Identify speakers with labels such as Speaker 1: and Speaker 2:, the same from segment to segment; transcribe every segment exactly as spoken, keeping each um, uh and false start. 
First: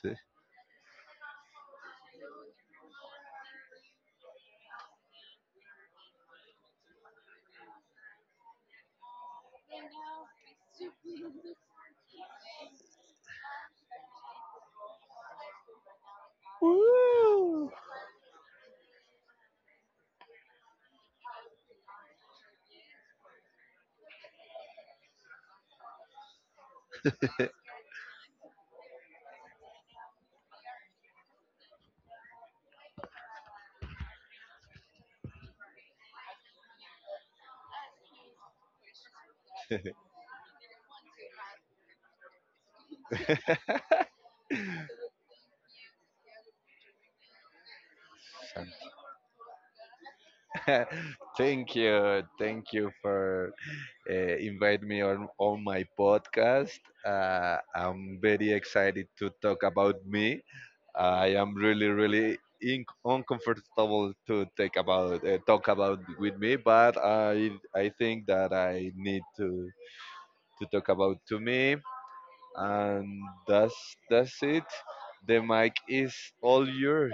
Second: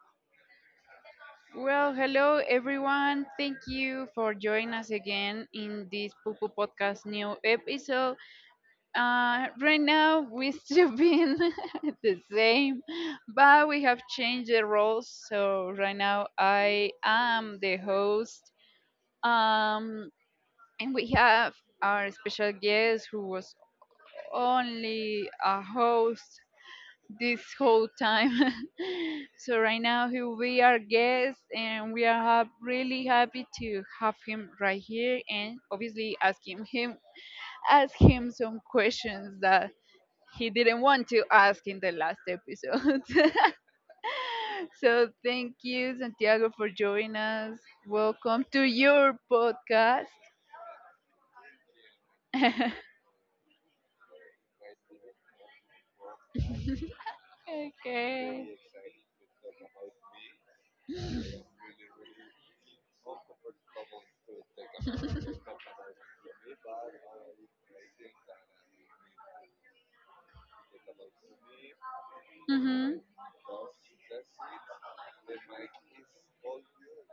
Speaker 1: Sí.
Speaker 2: Well, hello everyone. Thank you for joining us again in this Pupu Podcast new episode. Uh, right now, we still been the same, but we have changed the roles. So right now, I am the host, um, and we have our special guest who was only a host this whole time. So right now he will be our guest, and we are hap- really happy to have him right here, and obviously asking him ask him some questions that he didn't want to ask in the last episode. So thank you, Santiago, for joining us. Welcome to
Speaker 1: Sant-
Speaker 2: your podcast.
Speaker 1: thank you, thank you for uh, invite me on on my podcast. Uh, I'm
Speaker 2: Okay.
Speaker 1: very excited to talk about me. I am really, really in- uncomfortable to take about uh, talk about with me, but I I think that I need to to talk about to me,
Speaker 2: Mm-hmm.
Speaker 1: and that's that's it. The mic is all yours.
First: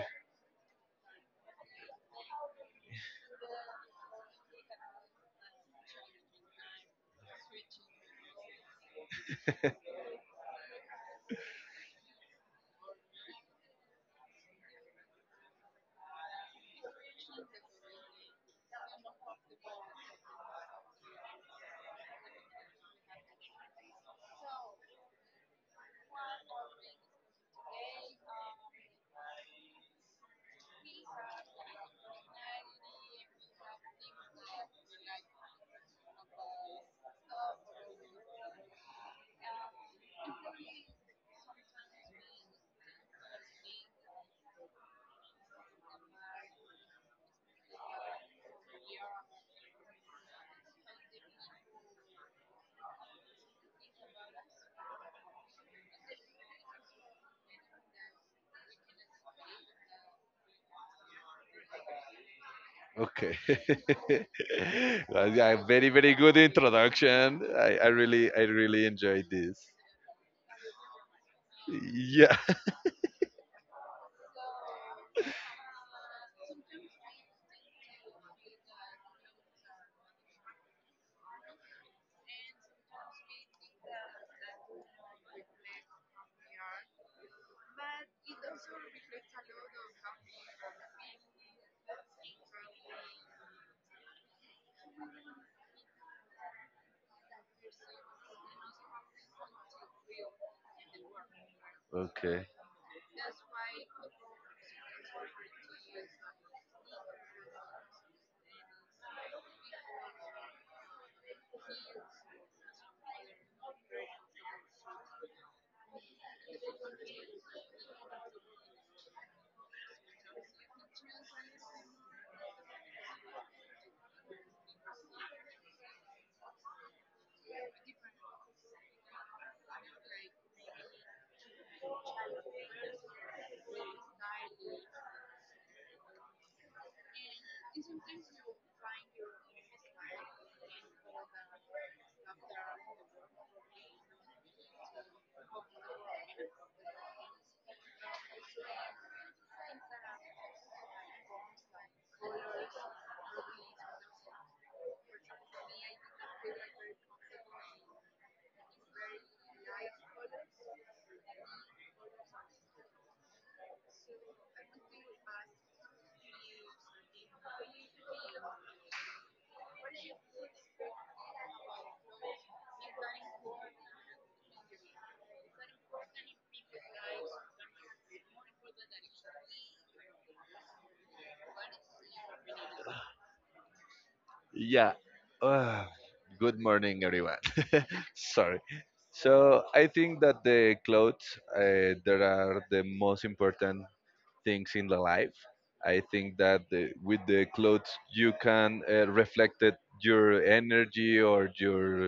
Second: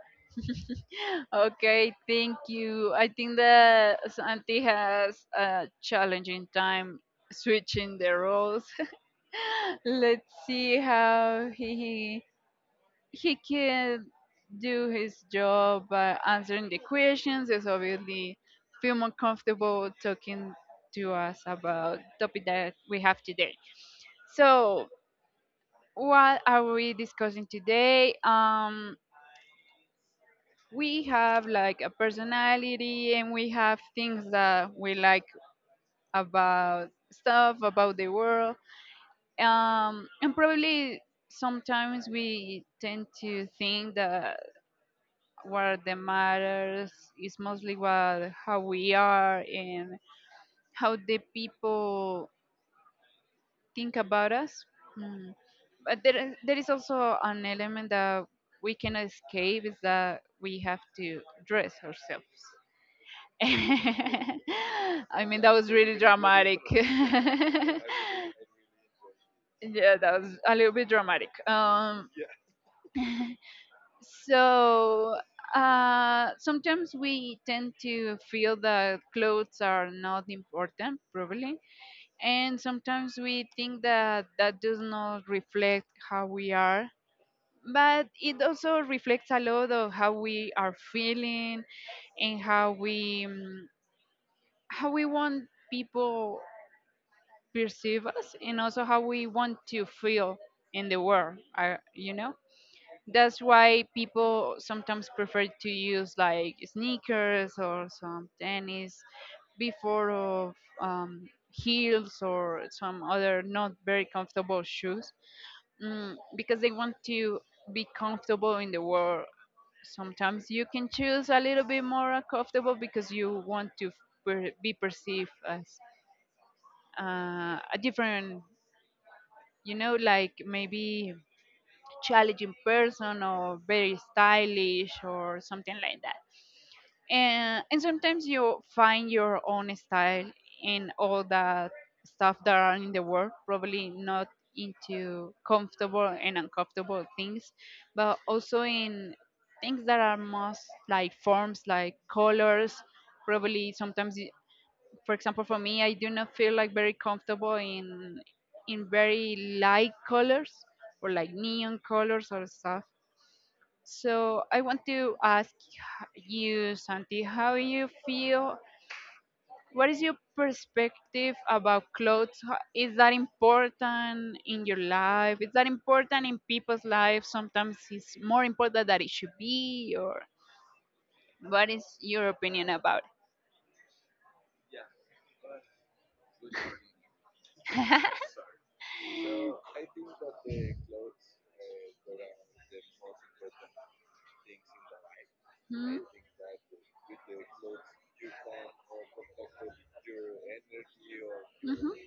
Speaker 2: Okay, thank you. I think that Santi has a challenging time switching the roles. Let's see how he he can do his job by answering the questions. Is obviously feel more comfortable talking to us about topic that we have today. So, what are we discussing today? Um, we have like a personality and we have things that we like about stuff about the world, um, and probably sometimes we tend to think that what the matters is mostly what how we are and how the people think about us Mm. but there is, there is also an element that we cannot escape is that we have to dress ourselves.
Speaker 1: Okay.
Speaker 2: I
Speaker 1: Well,
Speaker 2: mean, that
Speaker 1: yeah,
Speaker 2: was
Speaker 1: very,
Speaker 2: really
Speaker 1: very good
Speaker 2: dramatic.
Speaker 1: introduction.
Speaker 2: Yeah,
Speaker 1: I, I really, I really enjoyed this.
Speaker 2: that was a little bit dramatic. Um,
Speaker 1: Yeah.
Speaker 2: so uh, sometimes we tend to feel that clothes are not important, probably, and sometimes we think that that does not reflect how we are. But it also reflects a lot of how we are feeling and how we um, how we want people perceive us and also how we want to feel in the world I, you know
Speaker 1: Okay.
Speaker 2: That's why people sometimes prefer to use like sneakers or some tennis before of um, heels or some other not very comfortable shoes, mm, because they want to be comfortable in the world. Sometimes you can choose a little bit more comfortable because you want to per- be perceived as uh, a different, you know, like maybe challenging person or very stylish or something like that. And and sometimes you find your own style in all the stuff that are in the world, probably not into comfortable and uncomfortable things, but also in things that are most like forms like colors, probably sometimes. For example, for me, I do not feel like very comfortable in in very light colors or like neon colors or stuff. So I want to ask you, Santi, how you feel. What is your perspective about clothes? Ho- is that important in your life? Is that important in people's lives? Sometimes it's more important that it should be. Or what is your opinion about?
Speaker 1: Yeah. Uh, Good morning, everyone. Sorry. So I think that the clothes uh, there are the most important things in the life. I think that the, with the clothes you can uh, reflect it, your energy or
Speaker 2: Hmm,
Speaker 1: your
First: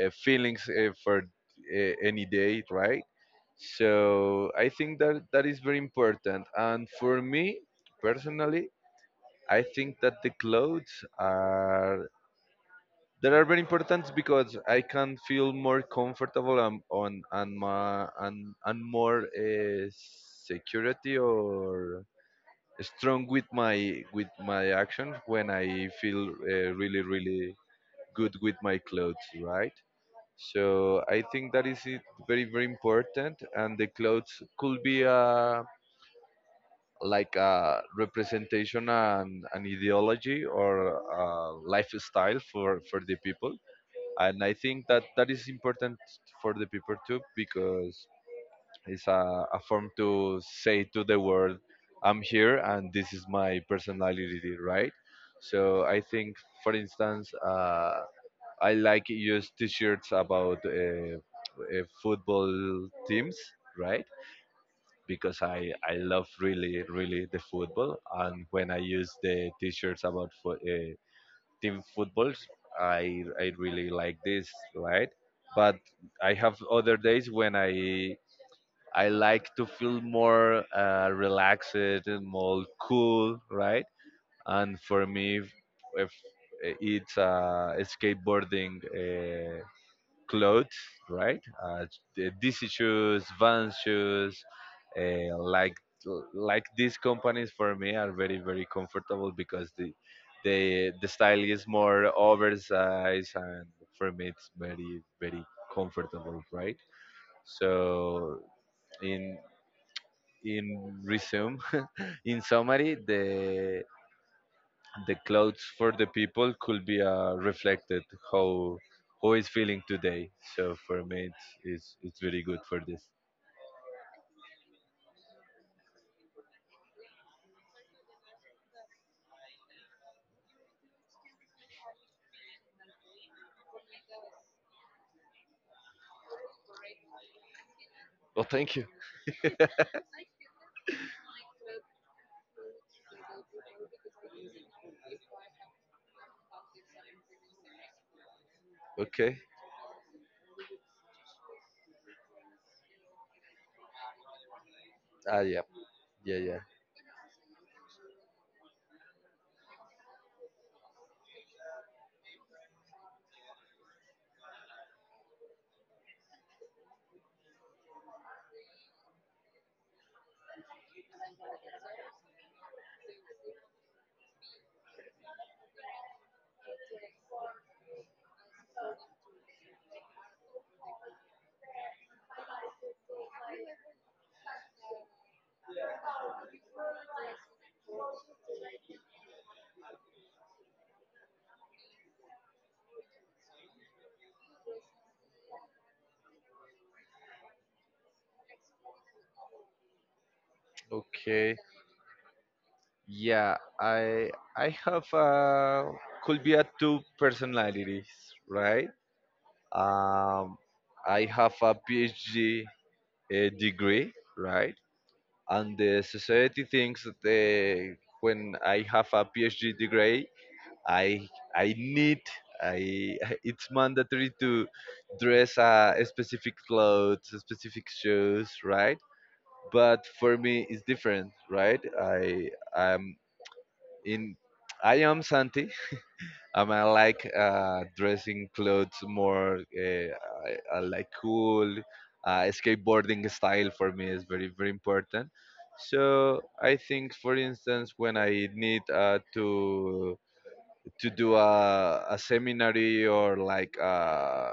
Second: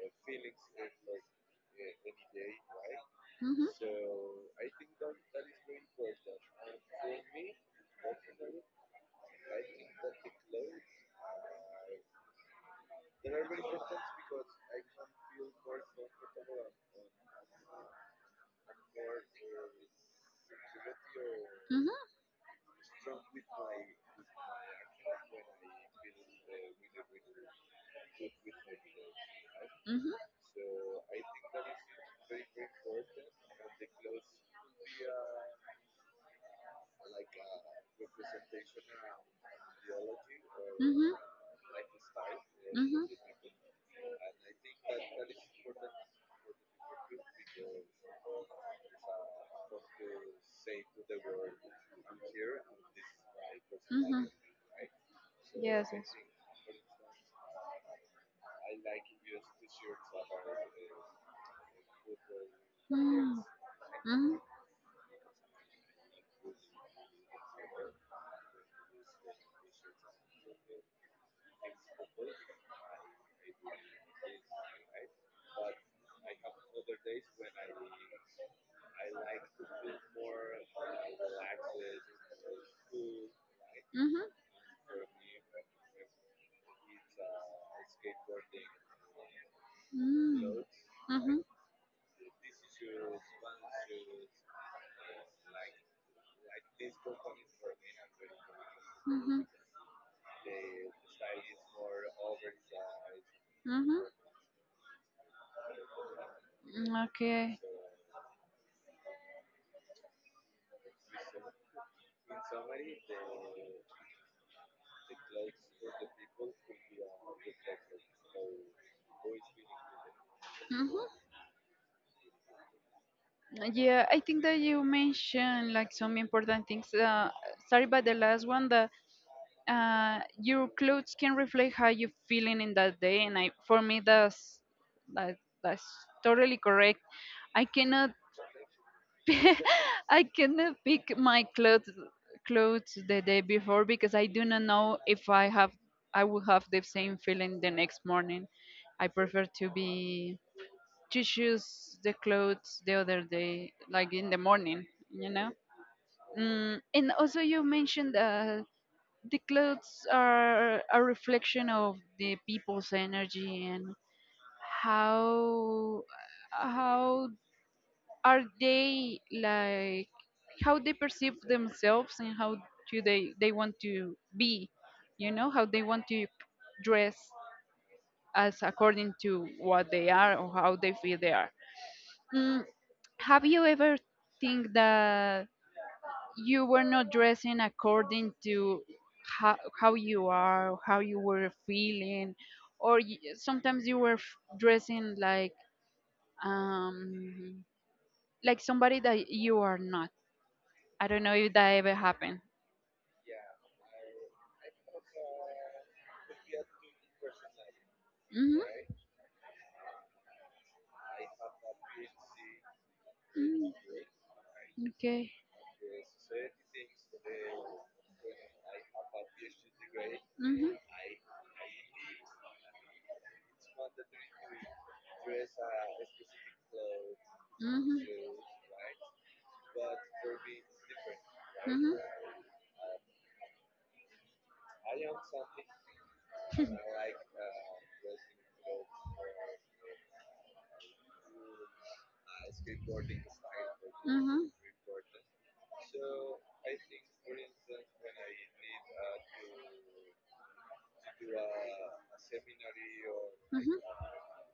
Speaker 1: uh, feelings uh, for uh, any day, right?
Speaker 2: hmm.
Speaker 1: So I think that that is very important. And for me personally, I think that the clothes are that are very important because I can feel more comfortable and on and my and and more uh, security
Speaker 2: Your.
Speaker 1: or strong with my with my actions when I feel uh, really really good with my clothes, right?
Speaker 2: Mm-hmm. Mm-hmm.
Speaker 1: So I think that is it very very important, and the clothes could be a like a representation and an ideology or
Speaker 2: Mm-hmm.
Speaker 1: a lifestyle for for
Speaker 2: Mm-hmm.
Speaker 1: the people. And I think that that is important for the people too, because it's a, a form to say to the world, I'm here, and this is my
Speaker 2: Mm-hmm.
Speaker 1: personality, right? So
Speaker 2: Yes.
Speaker 1: I think, for instance, uh, I like use t-shirts about uh, uh, football teams,
Speaker 2: Mm-hmm.
Speaker 1: right? Because I, I love really, really the football. And when I use the t-shirts about fo- uh, team footballs, I, I really like this, right? But I have other days when I I like to feel more uh, relaxed and more cool, right? And for me, if, if it's uh, skateboarding. Uh, clothes,
Speaker 2: Mm-hmm. Mm-hmm.
Speaker 1: right? Uh, the D C shoes, Van shoes, uh, like like these companies for me are very very comfortable
Speaker 2: Mm-hmm.
Speaker 1: because the the the style is more oversized, and
Speaker 2: Mm-hmm.
Speaker 1: for me it's very very comfortable, right?
Speaker 2: Okay.
Speaker 1: So in in resume, in summary, the the clothes for the people could be uh, reflected how who is feeling today. So
Speaker 2: Mm-hmm.
Speaker 1: for me, it's it's, it's very good for this.
Speaker 2: Yeah, I think that you mentioned like some important things. Uh, sorry, but the last one that uh, your clothes can reflect how you're feeling in that day, and I for me that's that, that's totally correct. I cannot
Speaker 1: Well, thank you.
Speaker 2: I cannot pick my clothes clothes the day before because I do not know if I have I will have the same feeling the next morning. I
Speaker 1: Okay.
Speaker 2: prefer to be to choose the clothes the other day, like in the morning, you
Speaker 1: Ah,
Speaker 2: know.
Speaker 1: yeah, yeah, yeah.
Speaker 2: Mm, and also you mentioned uh, the clothes are a reflection of the people's energy and how how are they, like how they perceive themselves and how do they they want to be, you know how they want to dress as according to what they are or how they feel they are, mm, have you ever think that you were not dressing according to how, how you are or how you were feeling, or y sometimes you were f- dressing like um like somebody that you are not. I don't know if
Speaker 1: Okay.
Speaker 2: that ever happened.
Speaker 1: Yeah, I I have uh could be a two personalities, right?
Speaker 2: Hmm.
Speaker 1: Um, I have a PhD a
Speaker 2: Mm.
Speaker 1: degree, right?
Speaker 2: Okay.
Speaker 1: And the society thinks that uh, when I have a PhD degree,
Speaker 2: Hmm. Hmm.
Speaker 1: I I need I it's mandatory to dress a, a specific clothes, a specific
Speaker 2: Hmm.
Speaker 1: shoes, right? But for me, it's different, right?
Speaker 2: Hmm.
Speaker 1: I am in I am Santi. um, I like uh, dressing clothes more. Uh, I, I like cool. Uh, skateboarding style for me
Speaker 2: Hmm.
Speaker 1: is
Speaker 2: Hmm.
Speaker 1: very very important. So I think, for instance, when I need uh, to to do a, a seminary or like a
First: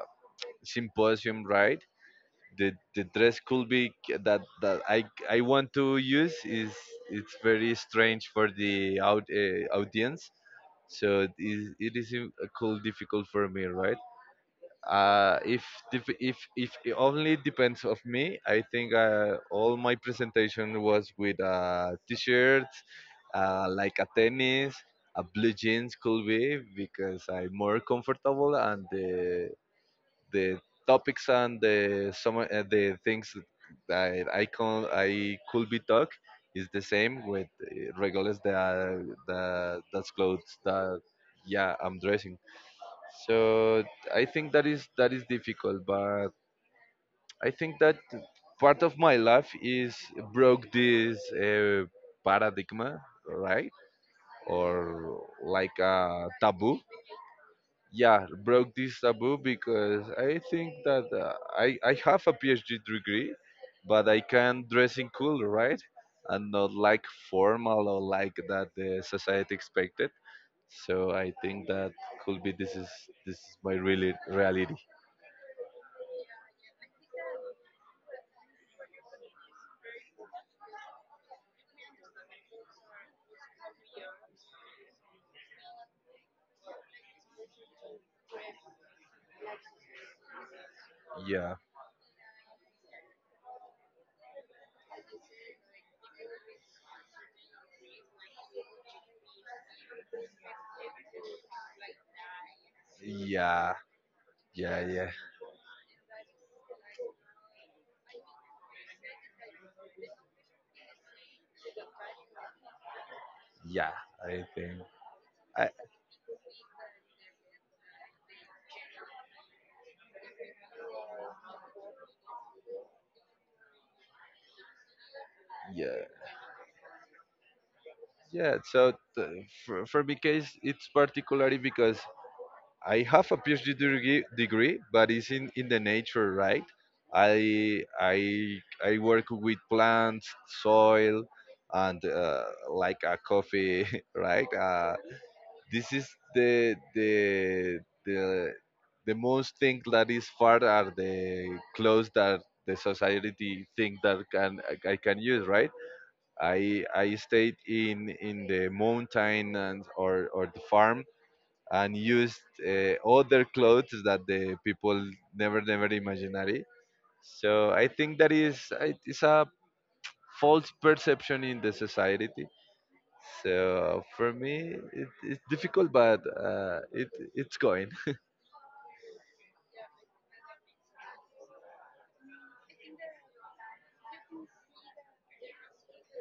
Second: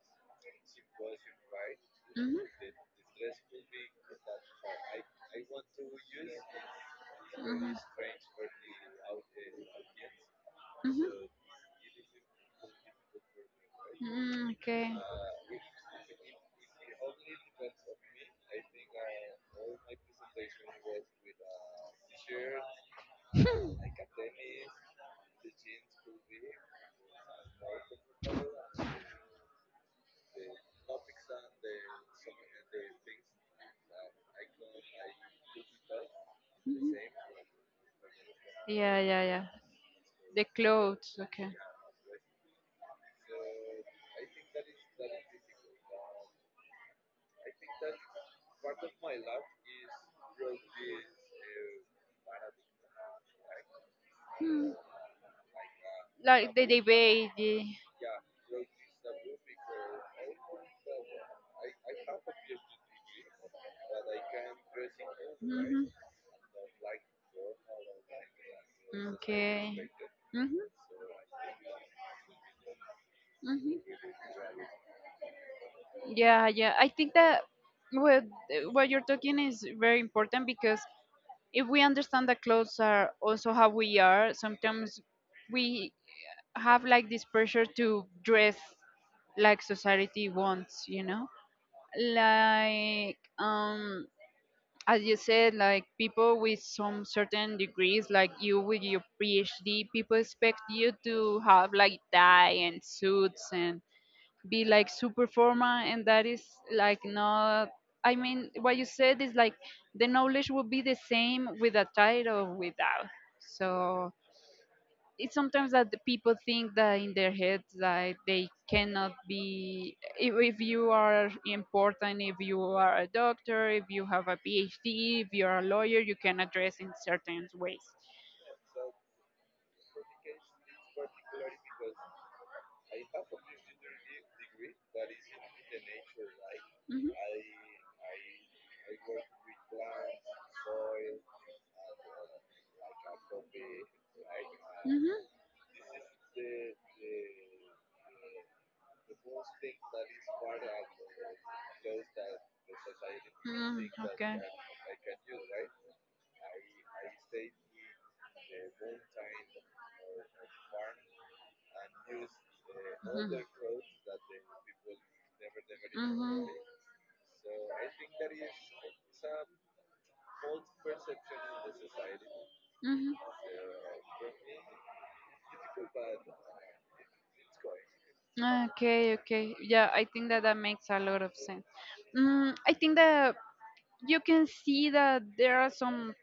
Speaker 1: symposium, right?
Speaker 2: Hmm.
Speaker 1: The, the dress could be k- that that I I want to use is it's
Speaker 2: Hmm.
Speaker 1: very strange for the out, uh, audience. So it is, it is im- uh, cool difficult for me, right?
Speaker 2: Mm, okay.
Speaker 1: uh if dif- if if it only depends of me, I think uh, all my presentation was with a t-shirt, uh, like a tennis, a blue jeans could be because I'm more comfortable, and the the topics and the some uh, the things that I can I could be talk is the
Speaker 2: Mhm.
Speaker 1: same with uh, regardless the
Speaker 2: Yeah, yeah, yeah.
Speaker 1: the that's
Speaker 2: The
Speaker 1: clothes that
Speaker 2: clothes, okay.
Speaker 1: yeah I'm dressing. So I think that is that is difficult, but I think that part of my life is broke this uh, paradigm, right? Or like a
Speaker 2: Like the
Speaker 1: taboo.
Speaker 2: debate.
Speaker 1: Yeah, broke this taboo because I think that uh, i i have a PhD degree, but I can dress in cool, right?
Speaker 2: Hmm.
Speaker 1: And not like formal or like that the society
Speaker 2: Okay.
Speaker 1: expected.
Speaker 2: Mm-hmm,
Speaker 1: So I think that could be this is this is my
Speaker 2: mm-hmm.
Speaker 1: really reality.
Speaker 2: Yeah, yeah. I think that what what you're talking is very important because if we understand that clothes are also how we are, sometimes we have like this pressure to dress like society wants, you know?
Speaker 1: Yeah,
Speaker 2: Like um as you said, like people with some certain degrees, like you with your PhD, people expect you to have like tie and suits
Speaker 1: yeah,
Speaker 2: and be
Speaker 1: yeah,
Speaker 2: like
Speaker 1: yeah,
Speaker 2: super formal, and that is like not. I mean, what you said is like the knowledge will be the same with a tie or without.
Speaker 1: yeah.
Speaker 2: So
Speaker 1: I think
Speaker 2: it's
Speaker 1: I
Speaker 2: sometimes that the people think that in their heads that they cannot be, if, if you are important, if you are a doctor, if you have a PhD, if you're a
Speaker 1: Yeah.
Speaker 2: lawyer, you can address in certain ways.
Speaker 1: Yeah. So t- for, for my case, it's particularly because I have a PhD degree, degree, but it's in, in the nature, right?
Speaker 2: Hmm.
Speaker 1: I I I work with plants, soil, and uh, like a coffee, right? Uh,
Speaker 2: Hmm.
Speaker 1: this is the the the the most thing that is far are the clothes that the society
Speaker 2: Mm,
Speaker 1: think that
Speaker 2: okay.
Speaker 1: can I can use, right? I I stayed in in the mountain and or or the farm and used uh, other clothes that the people never never
Speaker 2: Mhm.
Speaker 1: imaginary. So I think that is it is a false perception in the society.
Speaker 2: Mhm.
Speaker 1: So for me, it, it's difficult, but uh, it it's going.
Speaker 2: Ah, okay, okay. Yeah, I think that that makes a lot of sense. Mm, I think that you can see that there are some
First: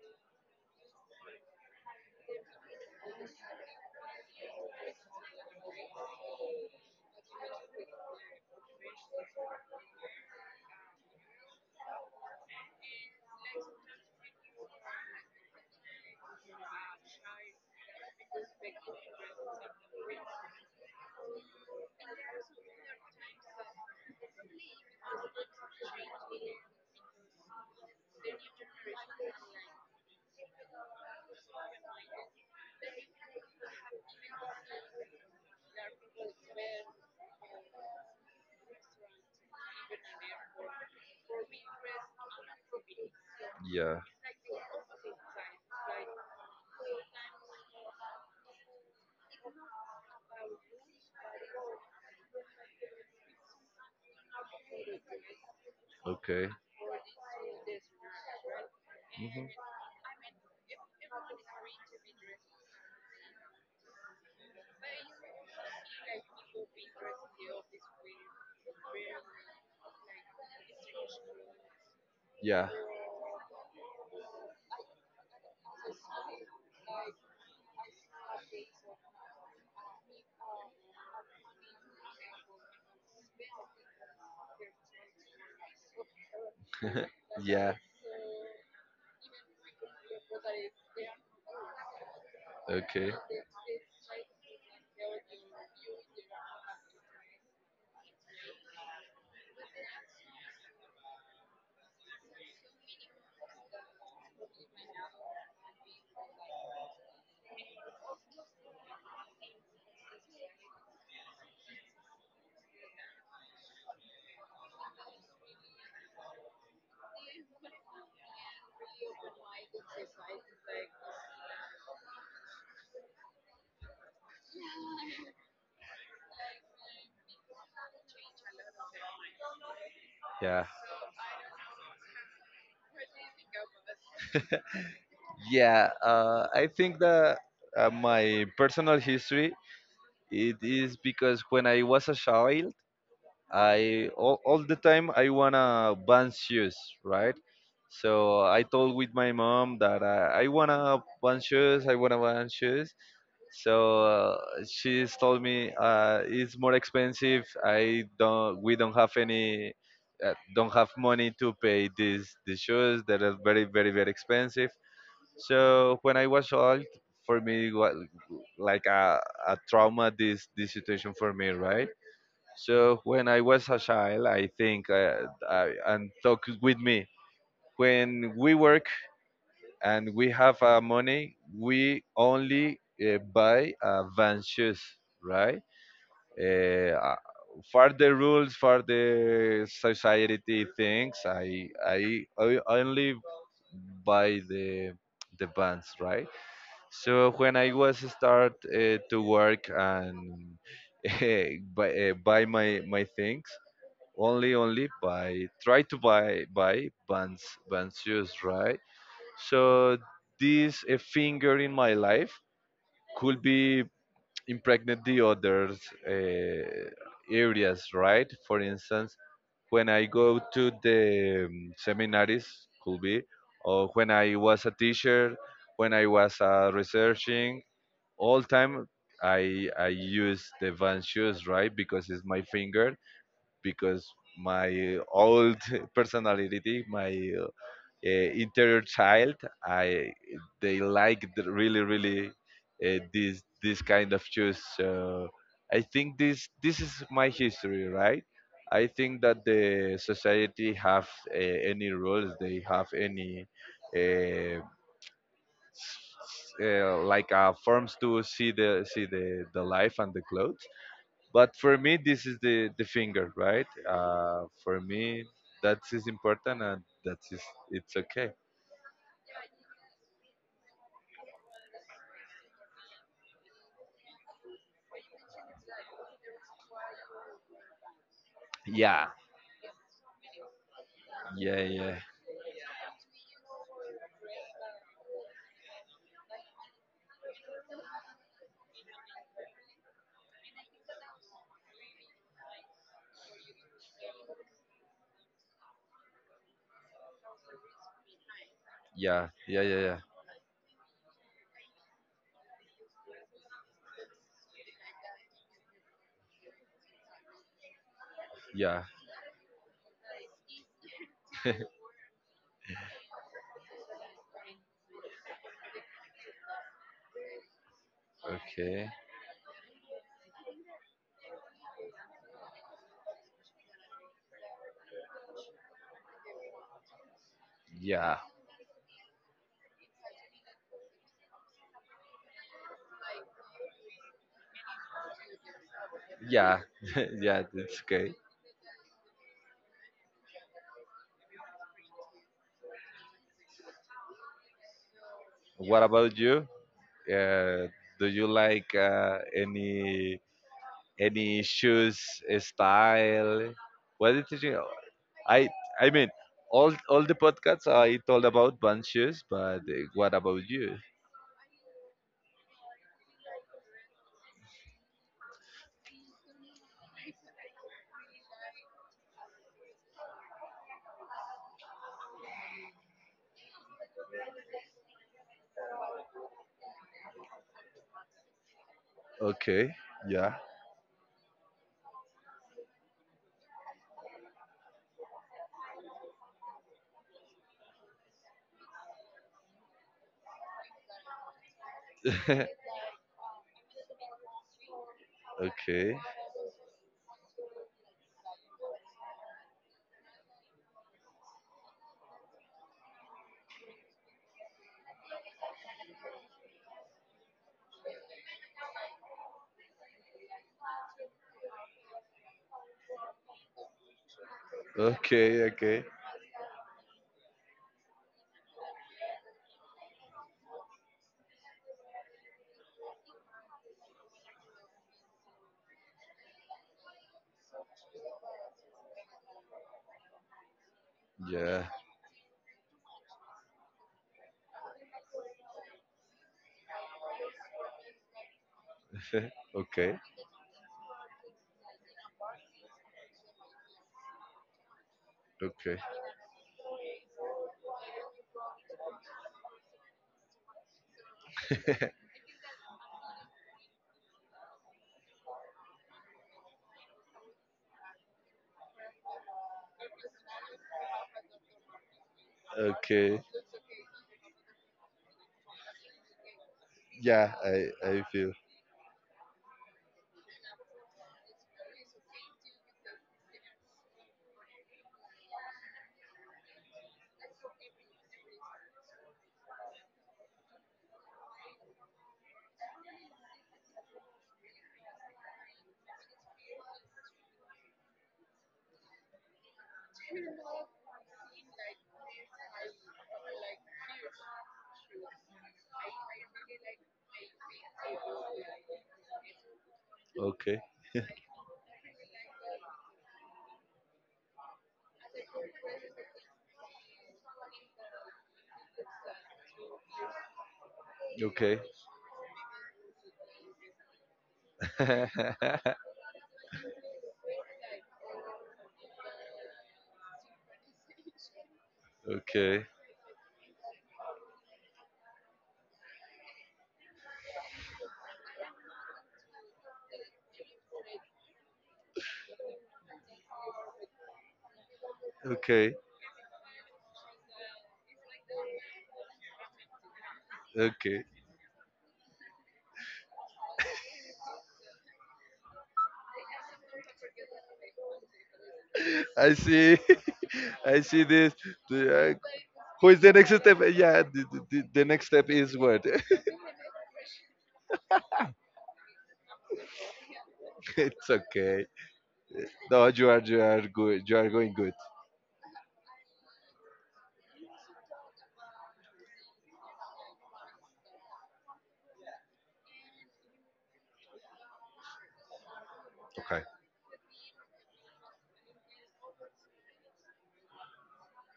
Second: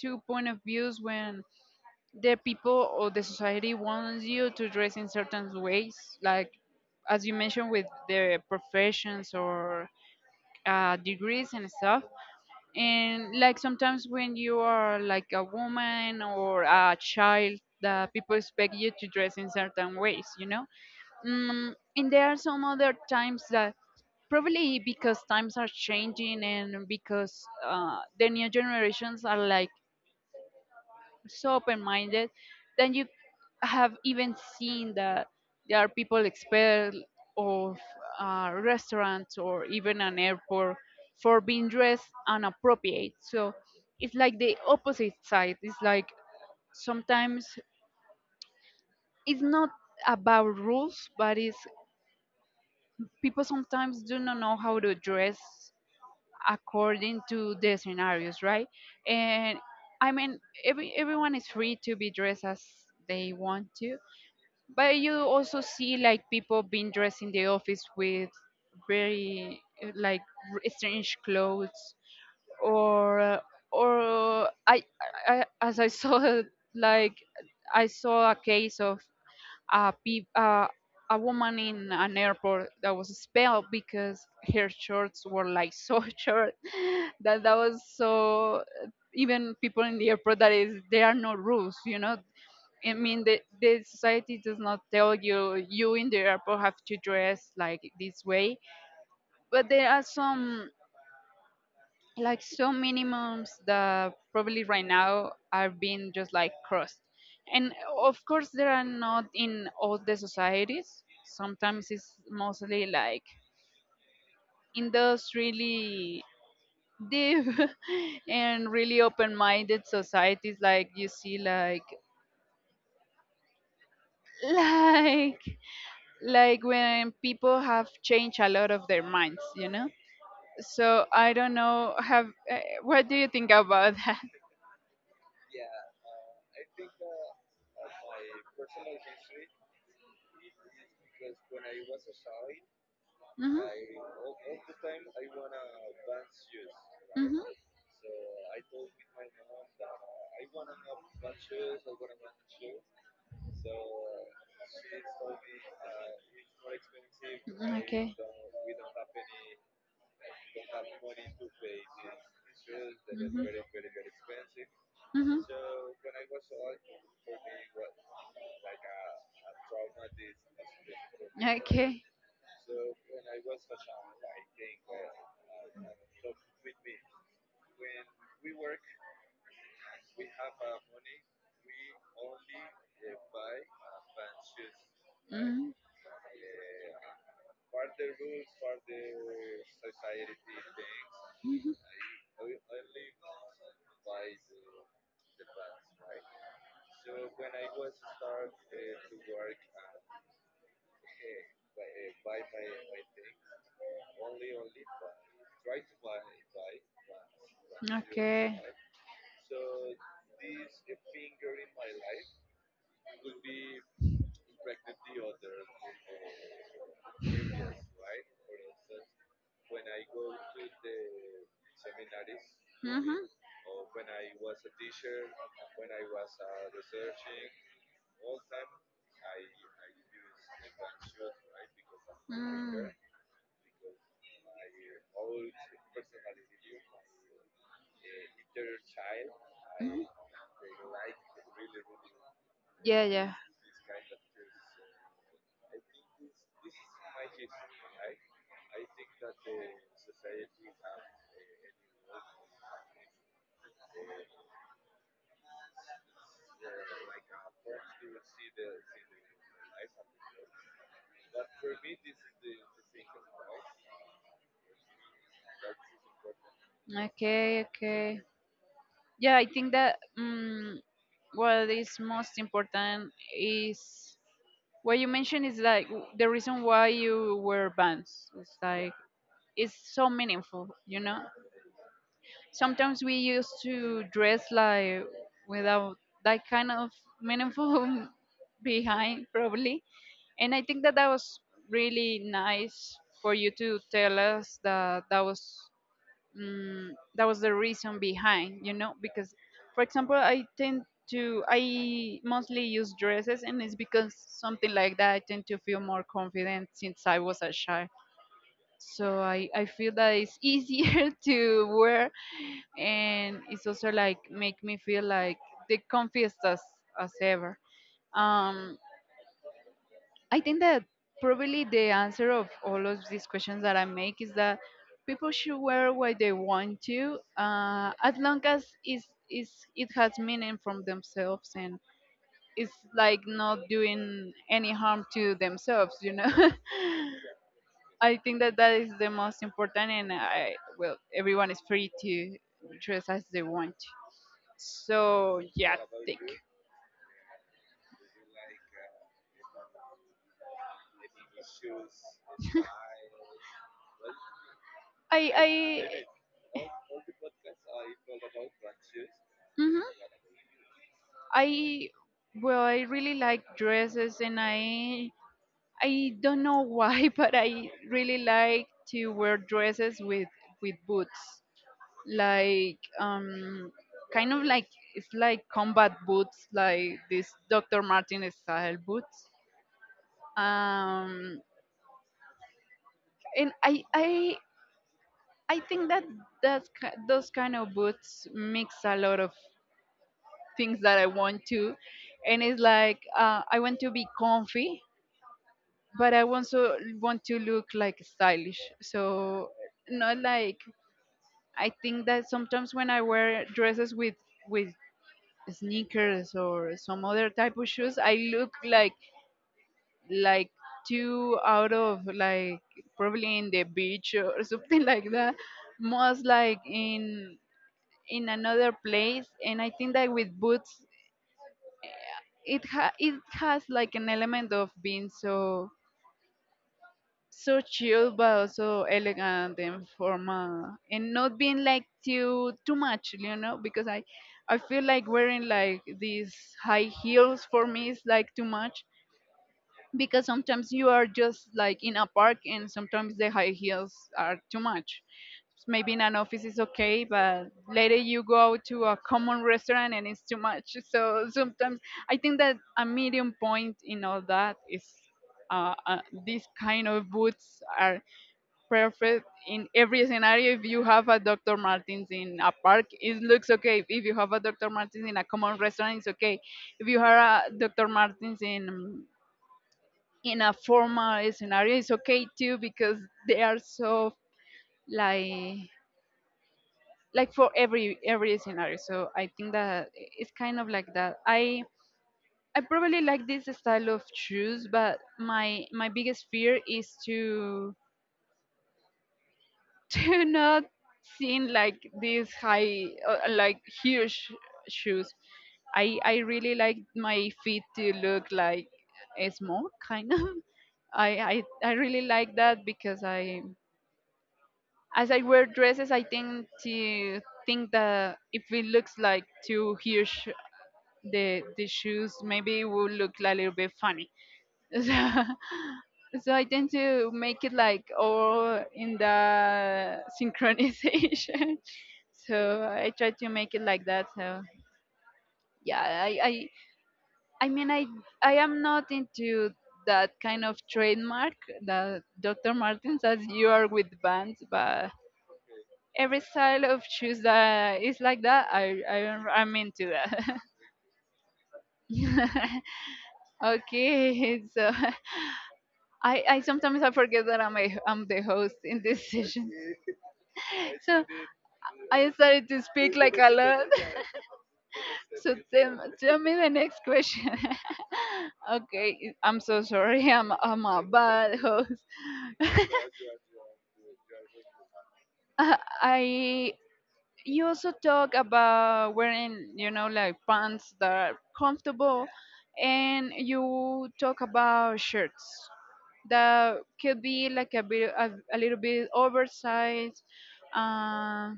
Speaker 2: two point of views when
Speaker 1: And let's make sure that we respect the presence of the British. The new
Speaker 2: the people
Speaker 1: generation is
Speaker 2: or the society wants you to dress in certain ways, like as you mentioned with the professions or uh, degrees and
Speaker 1: coming.
Speaker 2: stuff. And like sometimes when you are like a woman or a child, that people expect you to dress in certain ways, you know Mm, and there are some other times that probably because times are changing and because uh, the new generations are like so open-minded, then
Speaker 1: They
Speaker 2: you
Speaker 1: can't even
Speaker 2: have even
Speaker 1: have
Speaker 2: seen that
Speaker 1: even.
Speaker 2: there are people expelled of uh, restaurants or even an airport for being dressed inappropriate. So
Speaker 1: Yeah.
Speaker 2: it's like the opposite side. It's like sometimes it's not about rules, but it's people sometimes do not know how to dress
Speaker 1: Okay.
Speaker 2: according to the scenarios, right?
Speaker 1: Mhm.
Speaker 2: And I mean, every everyone is free to be dressed as they want to, but you also see like people being dressed in the office with very uh, like r- strange clothes,
Speaker 1: Yeah.
Speaker 2: or or I, I as I saw like I saw a case of a, peop uh, a woman in an airport that was expelled because her shorts were like so short, that that
Speaker 1: Yeah.
Speaker 2: was so, even people in the airport. That is, there are no rules, you know. I
Speaker 1: Okay.
Speaker 2: mean, the, the society does not tell you you in the airport have to dress like this way, but there are some like so minimums that probably right now are being just like crossed. And of course there are not in all the societies. Sometimes it's mostly like in those really deep and really open-minded societies, like you see like like like when people have changed a lot of their minds, you know
Speaker 1: Yeah.
Speaker 2: so I don't know, have uh, what do you think about that?
Speaker 1: Yeah, uh, I think that uh, my personal history it is because when I was a child,
Speaker 2: Mhm.
Speaker 1: I all, all the time I wanna ban shoes, right?
Speaker 2: Mm-hmm.
Speaker 1: So I told with my mom that I, I wanna ban shoes, I wanna ban shoes. So uh, she's told me uh, it's more expensive.
Speaker 2: Mm-hmm,
Speaker 1: I
Speaker 2: okay.
Speaker 1: don't, we don't have any, uh, don't have money to pay these the shoes that are
Speaker 2: Mm-hmm.
Speaker 1: very very very expensive. So when I was old, for me, was like a, a trauma this this situation for me,
Speaker 2: Mm-hmm.
Speaker 1: right?
Speaker 2: Okay.
Speaker 1: So when I was a child, I think uh, I, and talk with me. When we work and we have uh, money, we only uh, buy uh, van shoes, right?
Speaker 2: Mm-hmm.
Speaker 1: Uh, uh, for the rules, for the society things, I I, I only buy the the bands, right? So when I was start uh, to work and uh, buy, uh, buy my my things, only only buy try to buy buy Vans Vans shoes,
Speaker 2: Okay.
Speaker 1: right. So this a finger in my life could be impregnate the others uh, areas, right. For instance, when I go to the um, seminaries could be,
Speaker 2: Mm-hmm.
Speaker 1: or when I was a teacher, when I was uh, researching all time I I use the Vans shoes, right? Because it's my finger, because my old personality, my uh, interior child,
Speaker 2: Mm-hmm.
Speaker 1: I they like the really really uh,
Speaker 2: Yeah, yeah.
Speaker 1: this this kind of shoes. So I think this this is my history, right? I think that the society have uh, any rules, they have any. Uh, uh, like uh, forms to see the see the the life and the clothes. But for me, this is the the finger, right? Uh, for me, that is important, and that is
Speaker 2: Okay,
Speaker 1: it's
Speaker 2: okay.
Speaker 1: okay.
Speaker 2: Yeah, I think that um, what is most important is what you mentioned is like w- the reason why you wear bands. It's like
Speaker 1: Yeah,
Speaker 2: it's so meaningful. You know
Speaker 1: yeah, yeah,
Speaker 2: sometimes we used to dress like without that kind of meaningful behind, probably. And I think that that was really nice for you to tell us that that was mm, that was the reason behind, you know
Speaker 1: yeah,
Speaker 2: because
Speaker 1: yeah, yeah,
Speaker 2: for
Speaker 1: yeah,
Speaker 2: example I tend to I mostly use dresses, and it's because something like that I tend to feel more confident since I was a child.
Speaker 1: yeah.
Speaker 2: So i, I feel that it's easier to wear, and it's also like make me feel like the comfiest as, as ever. um
Speaker 1: Okay,
Speaker 2: I think that probably the answer of all of these questions that I make is that people should wear what they want to, uh, as
Speaker 1: yeah,
Speaker 2: long as it's, it's, it has meaning from themselves and it's like not doing any harm to themselves, you know.
Speaker 1: yeah, yeah. It's okay.
Speaker 2: I think that that is the most important, and I well, everyone is free to dress as they want. So, yeah,
Speaker 1: What about
Speaker 2: think
Speaker 1: you? Uh, do you like uh, any any shoes uh, style? What did you?
Speaker 2: I
Speaker 1: I I
Speaker 2: I.
Speaker 1: mean, all all the podcasts I told about bunches, but uh,
Speaker 2: mhm.
Speaker 1: what about you?
Speaker 2: I Well, I really like dresses, and I I don't know why, but I really like to wear dresses with with boots, like um, kind of like, it's like combat boots, like this doctor Martin style boots.
Speaker 1: Okay, yeah.
Speaker 2: Um, and I I I think that that's, ki- those kind of boots mix a lot of things that I want to, and it's like uh, I want to be comfy,
Speaker 1: Okay.
Speaker 2: but I also want to look like stylish. So not like, I think that sometimes when I wear dresses with with sneakers or some other type of shoes, I look like like too out of like probably in the beach or something like that.
Speaker 1: Okay, okay.
Speaker 2: Most like in in another place, and I think that with boots, it ha- it has like an element of being so so chill but also elegant and formal and not being
Speaker 1: Yeah.
Speaker 2: like too too much, you know because i i feel like wearing like these high heels for me is like too much
Speaker 1: Eh, okay,
Speaker 2: because sometimes you are just like in a park and sometimes the high heels are too much.
Speaker 1: okay.
Speaker 2: Maybe in an office is okay, but later you go to a common restaurant and it's too much. So sometimes I think that a medium point in all that is uh, uh, these kind of boots are perfect in every scenario. If you have a Dr. Martens in a park,
Speaker 1: Okay.
Speaker 2: it looks okay. If you have a Dr. Martens in a common restaurant, it's okay. If you have
Speaker 1: Yeah,
Speaker 2: a
Speaker 1: I
Speaker 2: Dr.
Speaker 1: I feel
Speaker 2: Martens in in a formal scenario, it's okay too, because they are so, like, like for every every scenario. So I think that it's kind of like that. I i probably like this style of shoes, but my my biggest fear is to to not seeing like these high uh, like huge shoes. I i really like my feet to look like small kind of.
Speaker 1: okay.
Speaker 2: I, I I really like that because I, as I wear dresses, I tend to think that if it looks like too huge, the
Speaker 1: Okay.
Speaker 2: the shoes, maybe it will look a little bit funny. So, so I tend to make it like all in the synchronization. So
Speaker 1: Okay.
Speaker 2: I try to make it like that. So yeah, I I, I mean I I am not into that kind of trademark, that Doctor Martens, as you are with bands, but
Speaker 1: Okay.
Speaker 2: every style of shoes that is like that, I, I am- I'm into that.
Speaker 1: Okay.
Speaker 2: Okay, so I, I sometimes I forget that I'm a, I'm the host in this
Speaker 1: I
Speaker 2: session.
Speaker 1: see, I see
Speaker 2: So
Speaker 1: this. The,
Speaker 2: I
Speaker 1: uh,
Speaker 2: started to
Speaker 1: Who
Speaker 2: speak
Speaker 1: is the
Speaker 2: like a
Speaker 1: next step?
Speaker 2: lot.
Speaker 1: Yeah, the, the, the the next step
Speaker 2: So
Speaker 1: is
Speaker 2: tell,
Speaker 1: what?
Speaker 2: tell me the next question. Okay, I'm so sorry. I'm I'm a
Speaker 1: It's
Speaker 2: bad
Speaker 1: okay.
Speaker 2: host.
Speaker 1: No, you are you are good. You are going good.
Speaker 2: I, you also talk about wearing, you know, like pants that are comfortable, and you talk about shirts
Speaker 1: Okay.
Speaker 2: that could be like a bit a, a little bit oversized. uh,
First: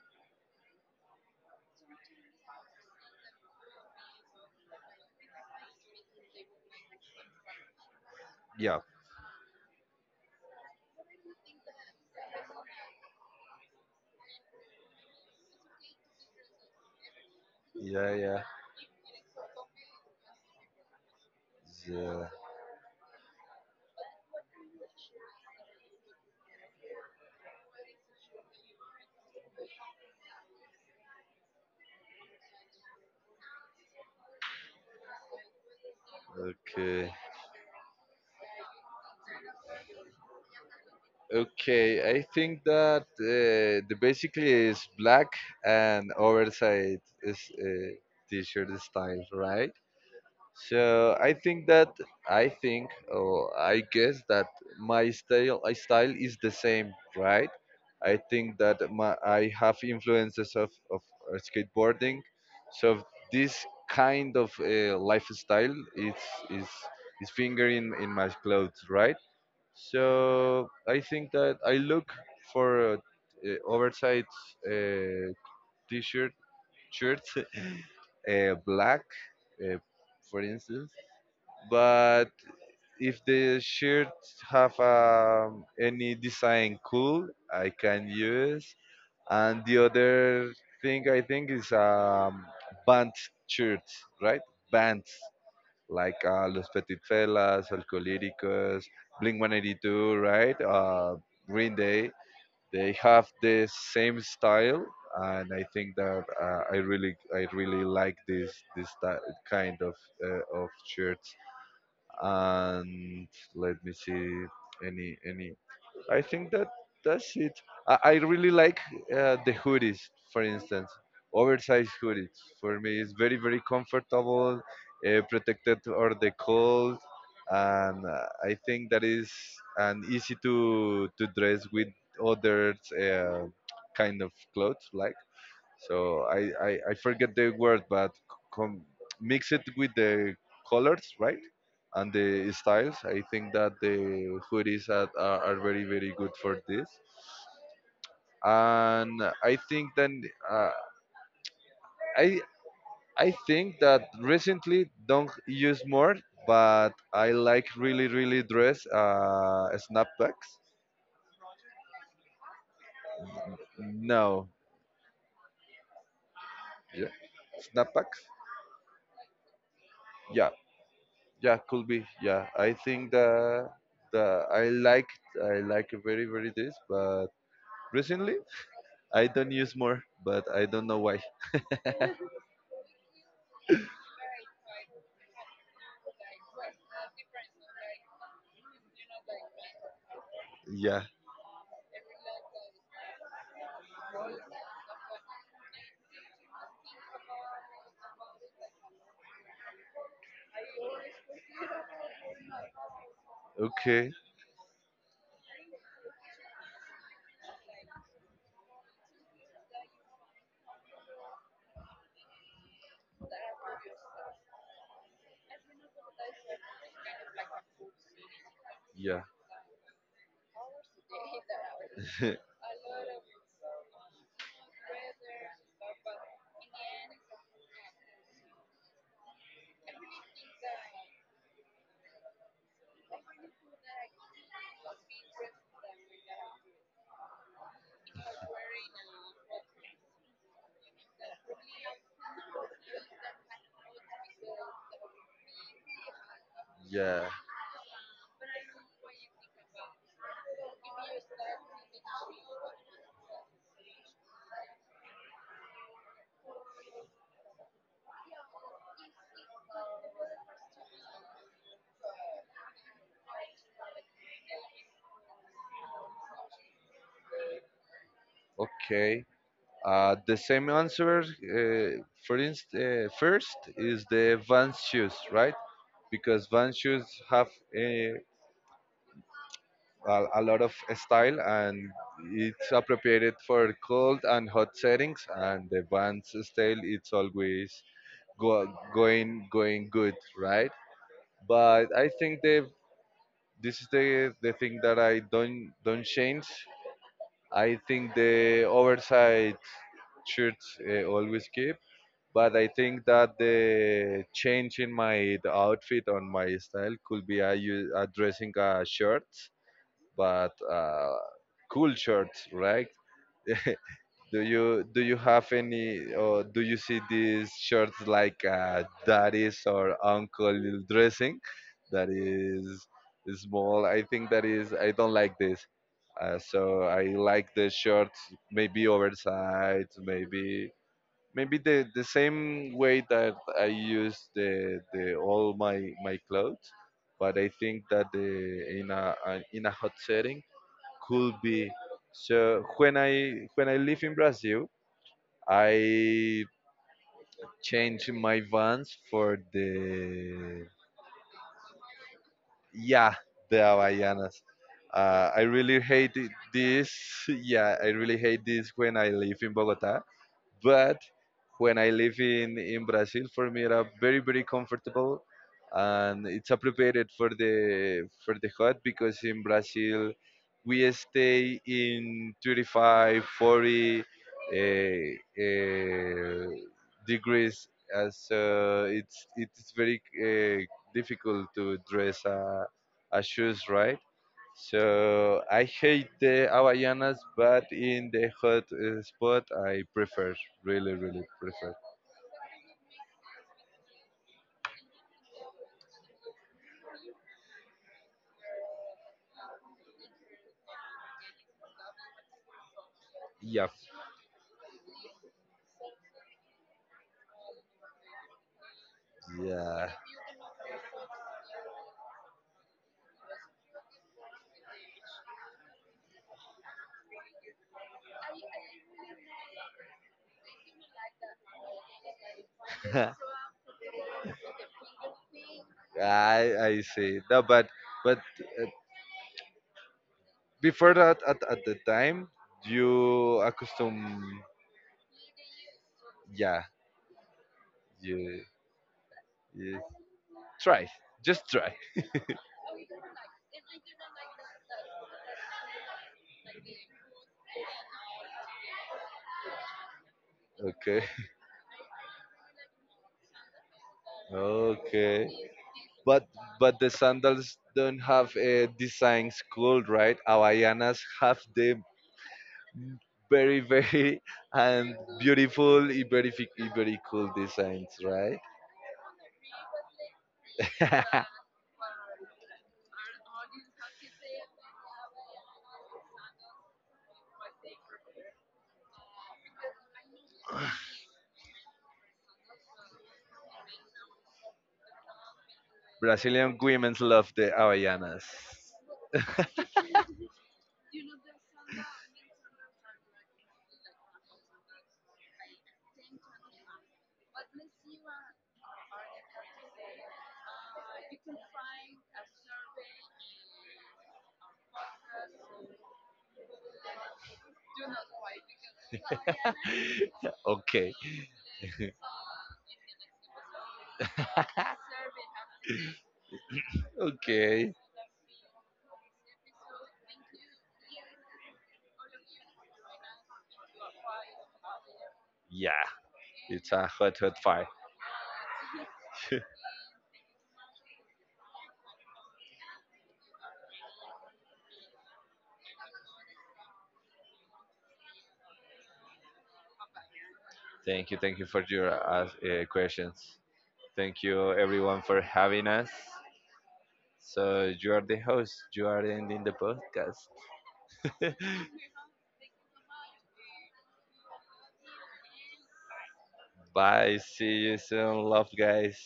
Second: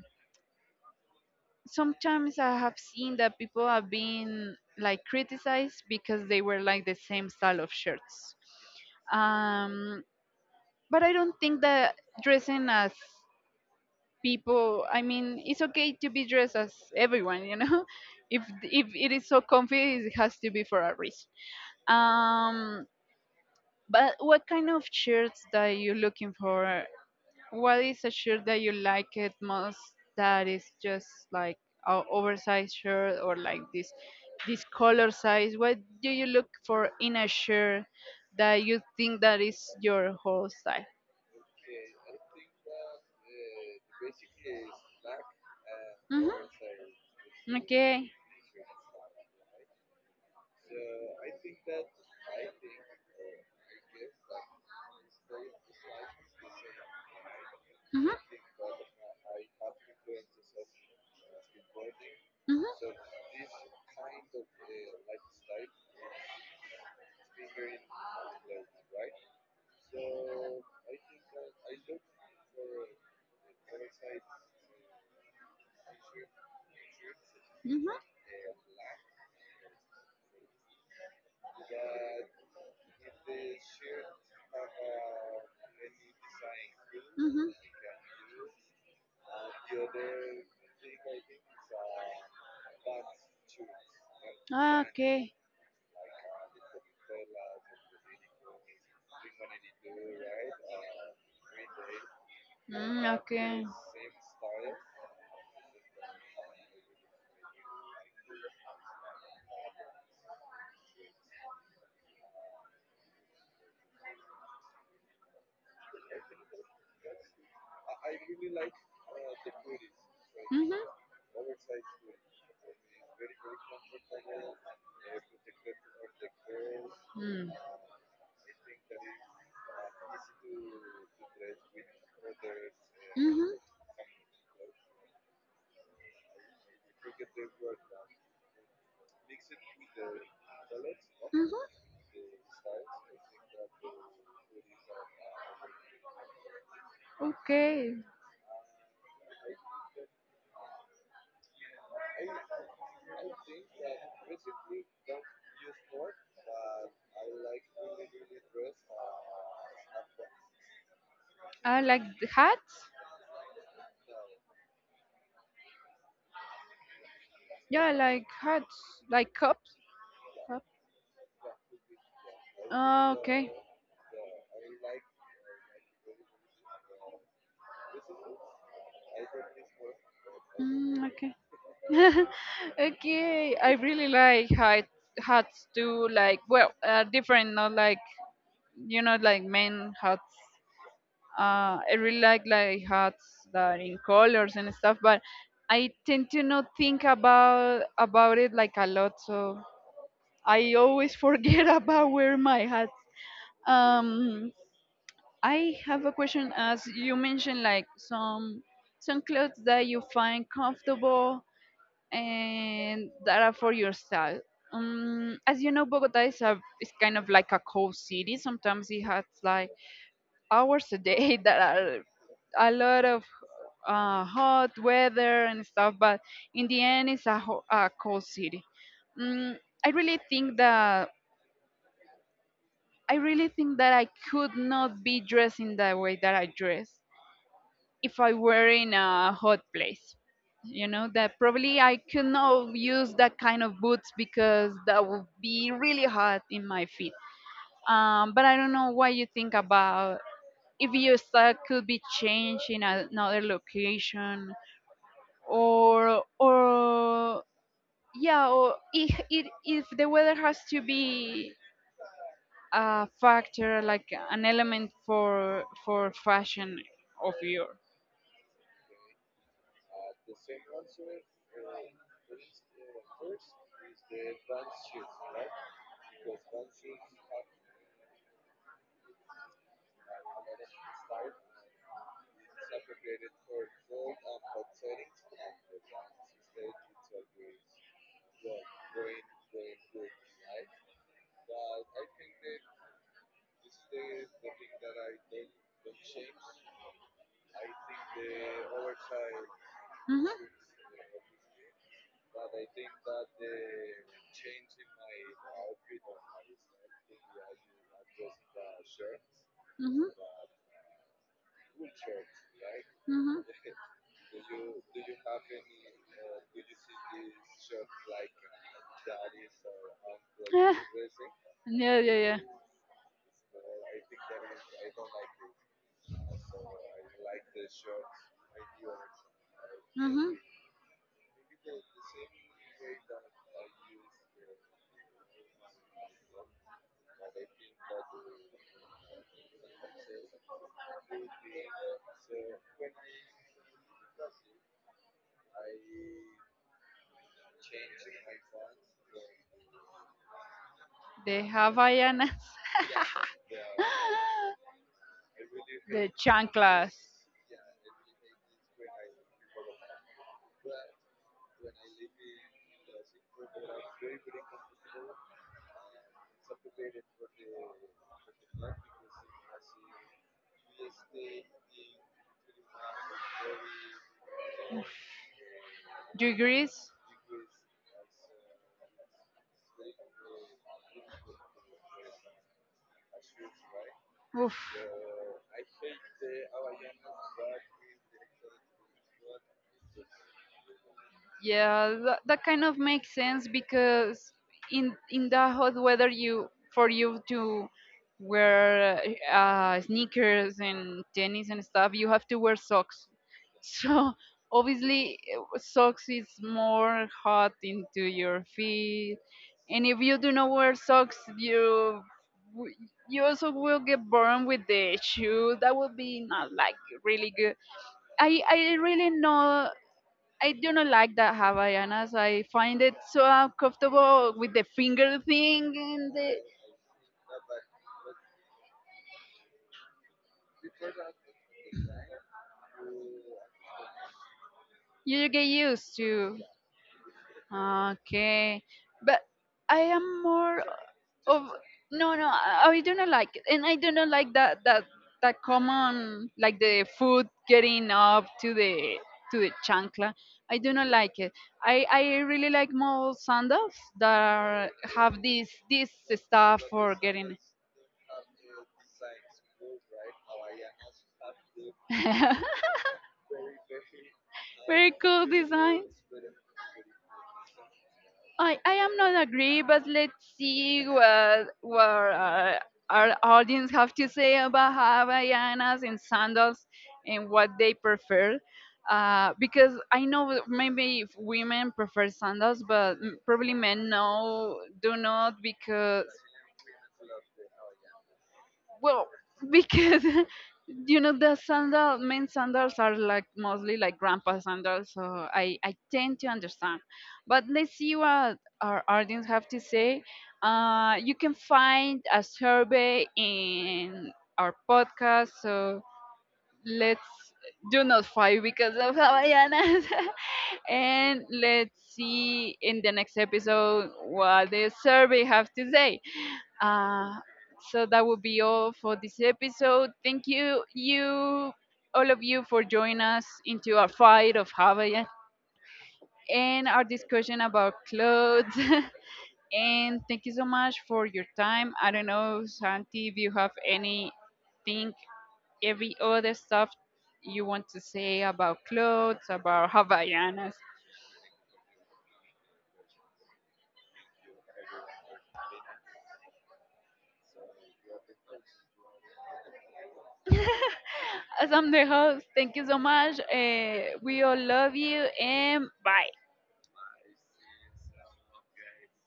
Speaker 2: Sometimes I have seen that people have been like criticized because they were like the same style of shirts.
Speaker 1: Yeah.
Speaker 2: um, but I don't think that dressing as people, I mean, it's okay to be dressed as everyone, you know.
Speaker 1: Yeah.
Speaker 2: if
Speaker 1: Yeah.
Speaker 2: if it is so comfy, it has to be for a reason.
Speaker 1: Yeah.
Speaker 2: um but what kind of shirts that you looking for? What is a shirt that you like it most? That is just like a oversized shirt or like this this color size? What do you look for
Speaker 1: Okay.
Speaker 2: in a shirt that you think that is your whole style?
Speaker 1: Okay. I think that uh, the basically is black and
Speaker 2: Hmm.
Speaker 1: oversized is uh,
Speaker 2: Okay.
Speaker 1: t-shirt style, right? So I think that I think or I guess that my style I style is the same, right?
Speaker 2: Hmm
Speaker 1: I think that
Speaker 2: hmm.
Speaker 1: my, I have influences of, of uh, skateboarding,
Speaker 2: Hmm hmm.
Speaker 1: so this kind of uh, lifestyle is is is fingering in my clothes, right? So I think that I look for uh, oversized uh, t-shirt shirts, uh, black, uh, for instance. But if the shirt have um, any design cool, I can use. And the other thing I think is um, band shirts, right?
Speaker 2: Ah,
Speaker 1: Bands
Speaker 2: okay.
Speaker 1: like uh, Los Petit Fellas, Alcolíricos, Blink one eighty-two, right? Uh, Green Day. They
Speaker 2: Mm,
Speaker 1: have
Speaker 2: okay.
Speaker 1: the same style, and I think that uh, I really, I really like this this ti- kind of uh, of shirts. And let me see, any any I think that that's it. I, I really like uh, the hoodies, for
Speaker 2: Hmm.
Speaker 1: instance. Oversized hoodies for me it's very very comfortable, uh, protected or the cold.
Speaker 2: Mm.
Speaker 1: And uh, I think that is and easy to to dress with other uh,
Speaker 2: Mm-hmm.
Speaker 1: kind of clothes, like. So I, I, I forget the word, but com- mix it with the colors, right?
Speaker 2: Mm-hmm.
Speaker 1: And the styles. I think that the hoodies are, are, are very, very good for this.
Speaker 2: Okay.
Speaker 1: And I think then uh, I I think that recently don't use more, but I like really, really dress uh, snapbacks.
Speaker 2: I like the hats.
Speaker 1: No, yeah,
Speaker 2: Yeah, I like
Speaker 1: snapbacks.
Speaker 2: hats. Like cups.
Speaker 1: Yeah.
Speaker 2: Cup.
Speaker 1: Yeah, could be. Yeah, I think
Speaker 2: Ah, okay.
Speaker 1: that the I like I like very very this, but recently I don't use more, but I don't know
Speaker 2: Mm,
Speaker 1: why.
Speaker 2: okay. Okay. I really like hat, hats too. Like, well, uh, different, not like, you know, like men hats.
Speaker 1: Yeah.
Speaker 2: uh, I really like like hats that in colors and stuff, but I tend to not think about about it like a lot, so I always forget about wear my hats.
Speaker 1: Okay.
Speaker 2: Um, I have a question. As you mentioned, like some some clothes that you find comfortable and that are for your style. Um, as you know, Bogota is a is kind of like a cold city. Sometimes it
Speaker 1: Yeah.
Speaker 2: has like hours a day that are a lot of uh, hot weather and stuff, but in the end, it's a, ho- a cold city. Mm, I really think that I really think that I could not be dressed in the way that I dress if I were in a hot place. You know that probably I could not use that kind of boots, because that would be really hot in my feet.
Speaker 1: Yeah.
Speaker 2: Um, but I don't know what you think about if your Yosta could be changed in another location, or or yeah, or if it, if the weather has to be a factor, like an element for for fashion of your.
Speaker 1: Okay. Uh, the same answer. Uh, for inst, uh, first is the Vans shoes, right? Because Vans shoes have uh, a, a lot of style, and it's appropriated for cold and hot settings. And the band's style it's always go, going going good, right? But I think the this is the the thing that I don't don't change. I think the oversight
Speaker 2: Hmm
Speaker 1: shirts uh, always keep, but I think that the change in my the outfit on my style could be I use addressing a shirt,
Speaker 2: hmm
Speaker 1: but uh, cool shirts, right?
Speaker 2: hmm.
Speaker 1: Do you do you have any, or do you see these shirts like uh, daddy's or uncle dressing
Speaker 2: Yeah
Speaker 1: that
Speaker 2: yeah yeah.
Speaker 1: is small? I think that is I don't like this. Uh, so I like the shirts maybe oversized,
Speaker 2: Hmm.
Speaker 1: maybe maybe the, the same way that I use the the all my my clothes. But I think that the in a, a in a hot setting could be. So when I when I live in Brazil, I change my vans for the,
Speaker 2: The Havaianas.
Speaker 1: yeah, the havaianas. Uh, I really
Speaker 2: The
Speaker 1: hate it, this.
Speaker 2: chanclas.
Speaker 1: Yeah, I really hate this when I live in Bogota. But when I live in in Brazil, for me it's very very comfortable, and it's appropriate for the for the hot, because in Brazil we stay in thirty-five forty uh,
Speaker 2: Do
Speaker 1: uh,
Speaker 2: you.
Speaker 1: degrees, as uh, it's it's very uh, difficult to dress a, a shoes, right?
Speaker 2: Oof.
Speaker 1: So I hate the hawaiianas, but in the hot uh, spot I prefer really really prefer.
Speaker 2: Yeah, that, that kind of makes sense because in in the hot weather, you, for you to wear uh, sneakers and tennis and stuff, you have to wear socks.
Speaker 1: Yeah,
Speaker 2: So obviously, uh, socks is more hot into your feet, and
Speaker 1: yeah.
Speaker 2: if you do not wear socks, you w- you also will get burned with the shoe. That would be not like really good. I I really know, I do not like the Havaianas. I find it so uncomfortable with the finger thing, and the,
Speaker 1: I I see. No, but but uh, before that, at, at the time, you accustom,
Speaker 2: you get used to.
Speaker 1: yeah, you,
Speaker 2: Okay, but I
Speaker 1: you
Speaker 2: am more
Speaker 1: try
Speaker 2: of,
Speaker 1: just try.
Speaker 2: no, no. I I do not like it, and I do not like that that that common, like the foot getting up to the to the chancla. I do not
Speaker 1: Okay.
Speaker 2: like it. I I really like more sandals that are, have
Speaker 1: Okay,
Speaker 2: this this
Speaker 1: but
Speaker 2: stuff
Speaker 1: but the
Speaker 2: for getting.
Speaker 1: sandals don't have a design school, right? Hawaiianas have the very very
Speaker 2: Very
Speaker 1: and
Speaker 2: cool
Speaker 1: beautiful
Speaker 2: designs.
Speaker 1: and very fi- and very cool designs, right?
Speaker 2: I, I am not agree, but let's see what what uh, our audience have to say about Havaianas and sandals, and what they prefer. Uh, because I know that maybe if women prefer sandals, but m- probably men no do not, because,
Speaker 1: Brazilian women love the hawaiianas.
Speaker 2: well, because you know the sandal, men's sandals are like mostly like grandpa sandals, so I I tend to understand. But let's see what our audience have to say. Uh, you can find a survey in our podcast, so let's do not fight because of Havaianas.
Speaker 1: Okay.
Speaker 2: And let's see in the next episode what the survey have to say. Uh,
Speaker 1: Okay.
Speaker 2: so that will be all for this episode. Thank you, you, all of you, for joining us into our fight of Havaianas
Speaker 1: Yeah,
Speaker 2: and
Speaker 1: it's
Speaker 2: our
Speaker 1: a hot, hot
Speaker 2: discussion
Speaker 1: fire.
Speaker 2: about clothes. And thank you so much for your time. I don't know, Santi, if you have anything, every other stuff you want to say about clothes, about Havaianas.
Speaker 1: Thank you. Thank you for your uh, uh, questions. Thank you, everyone, for having us. So you are the host. You are ending the podcast.
Speaker 2: As I'm the host, thank you so much. Uh, we all love you, and bye.
Speaker 1: Bye. See you soon. Love, guys.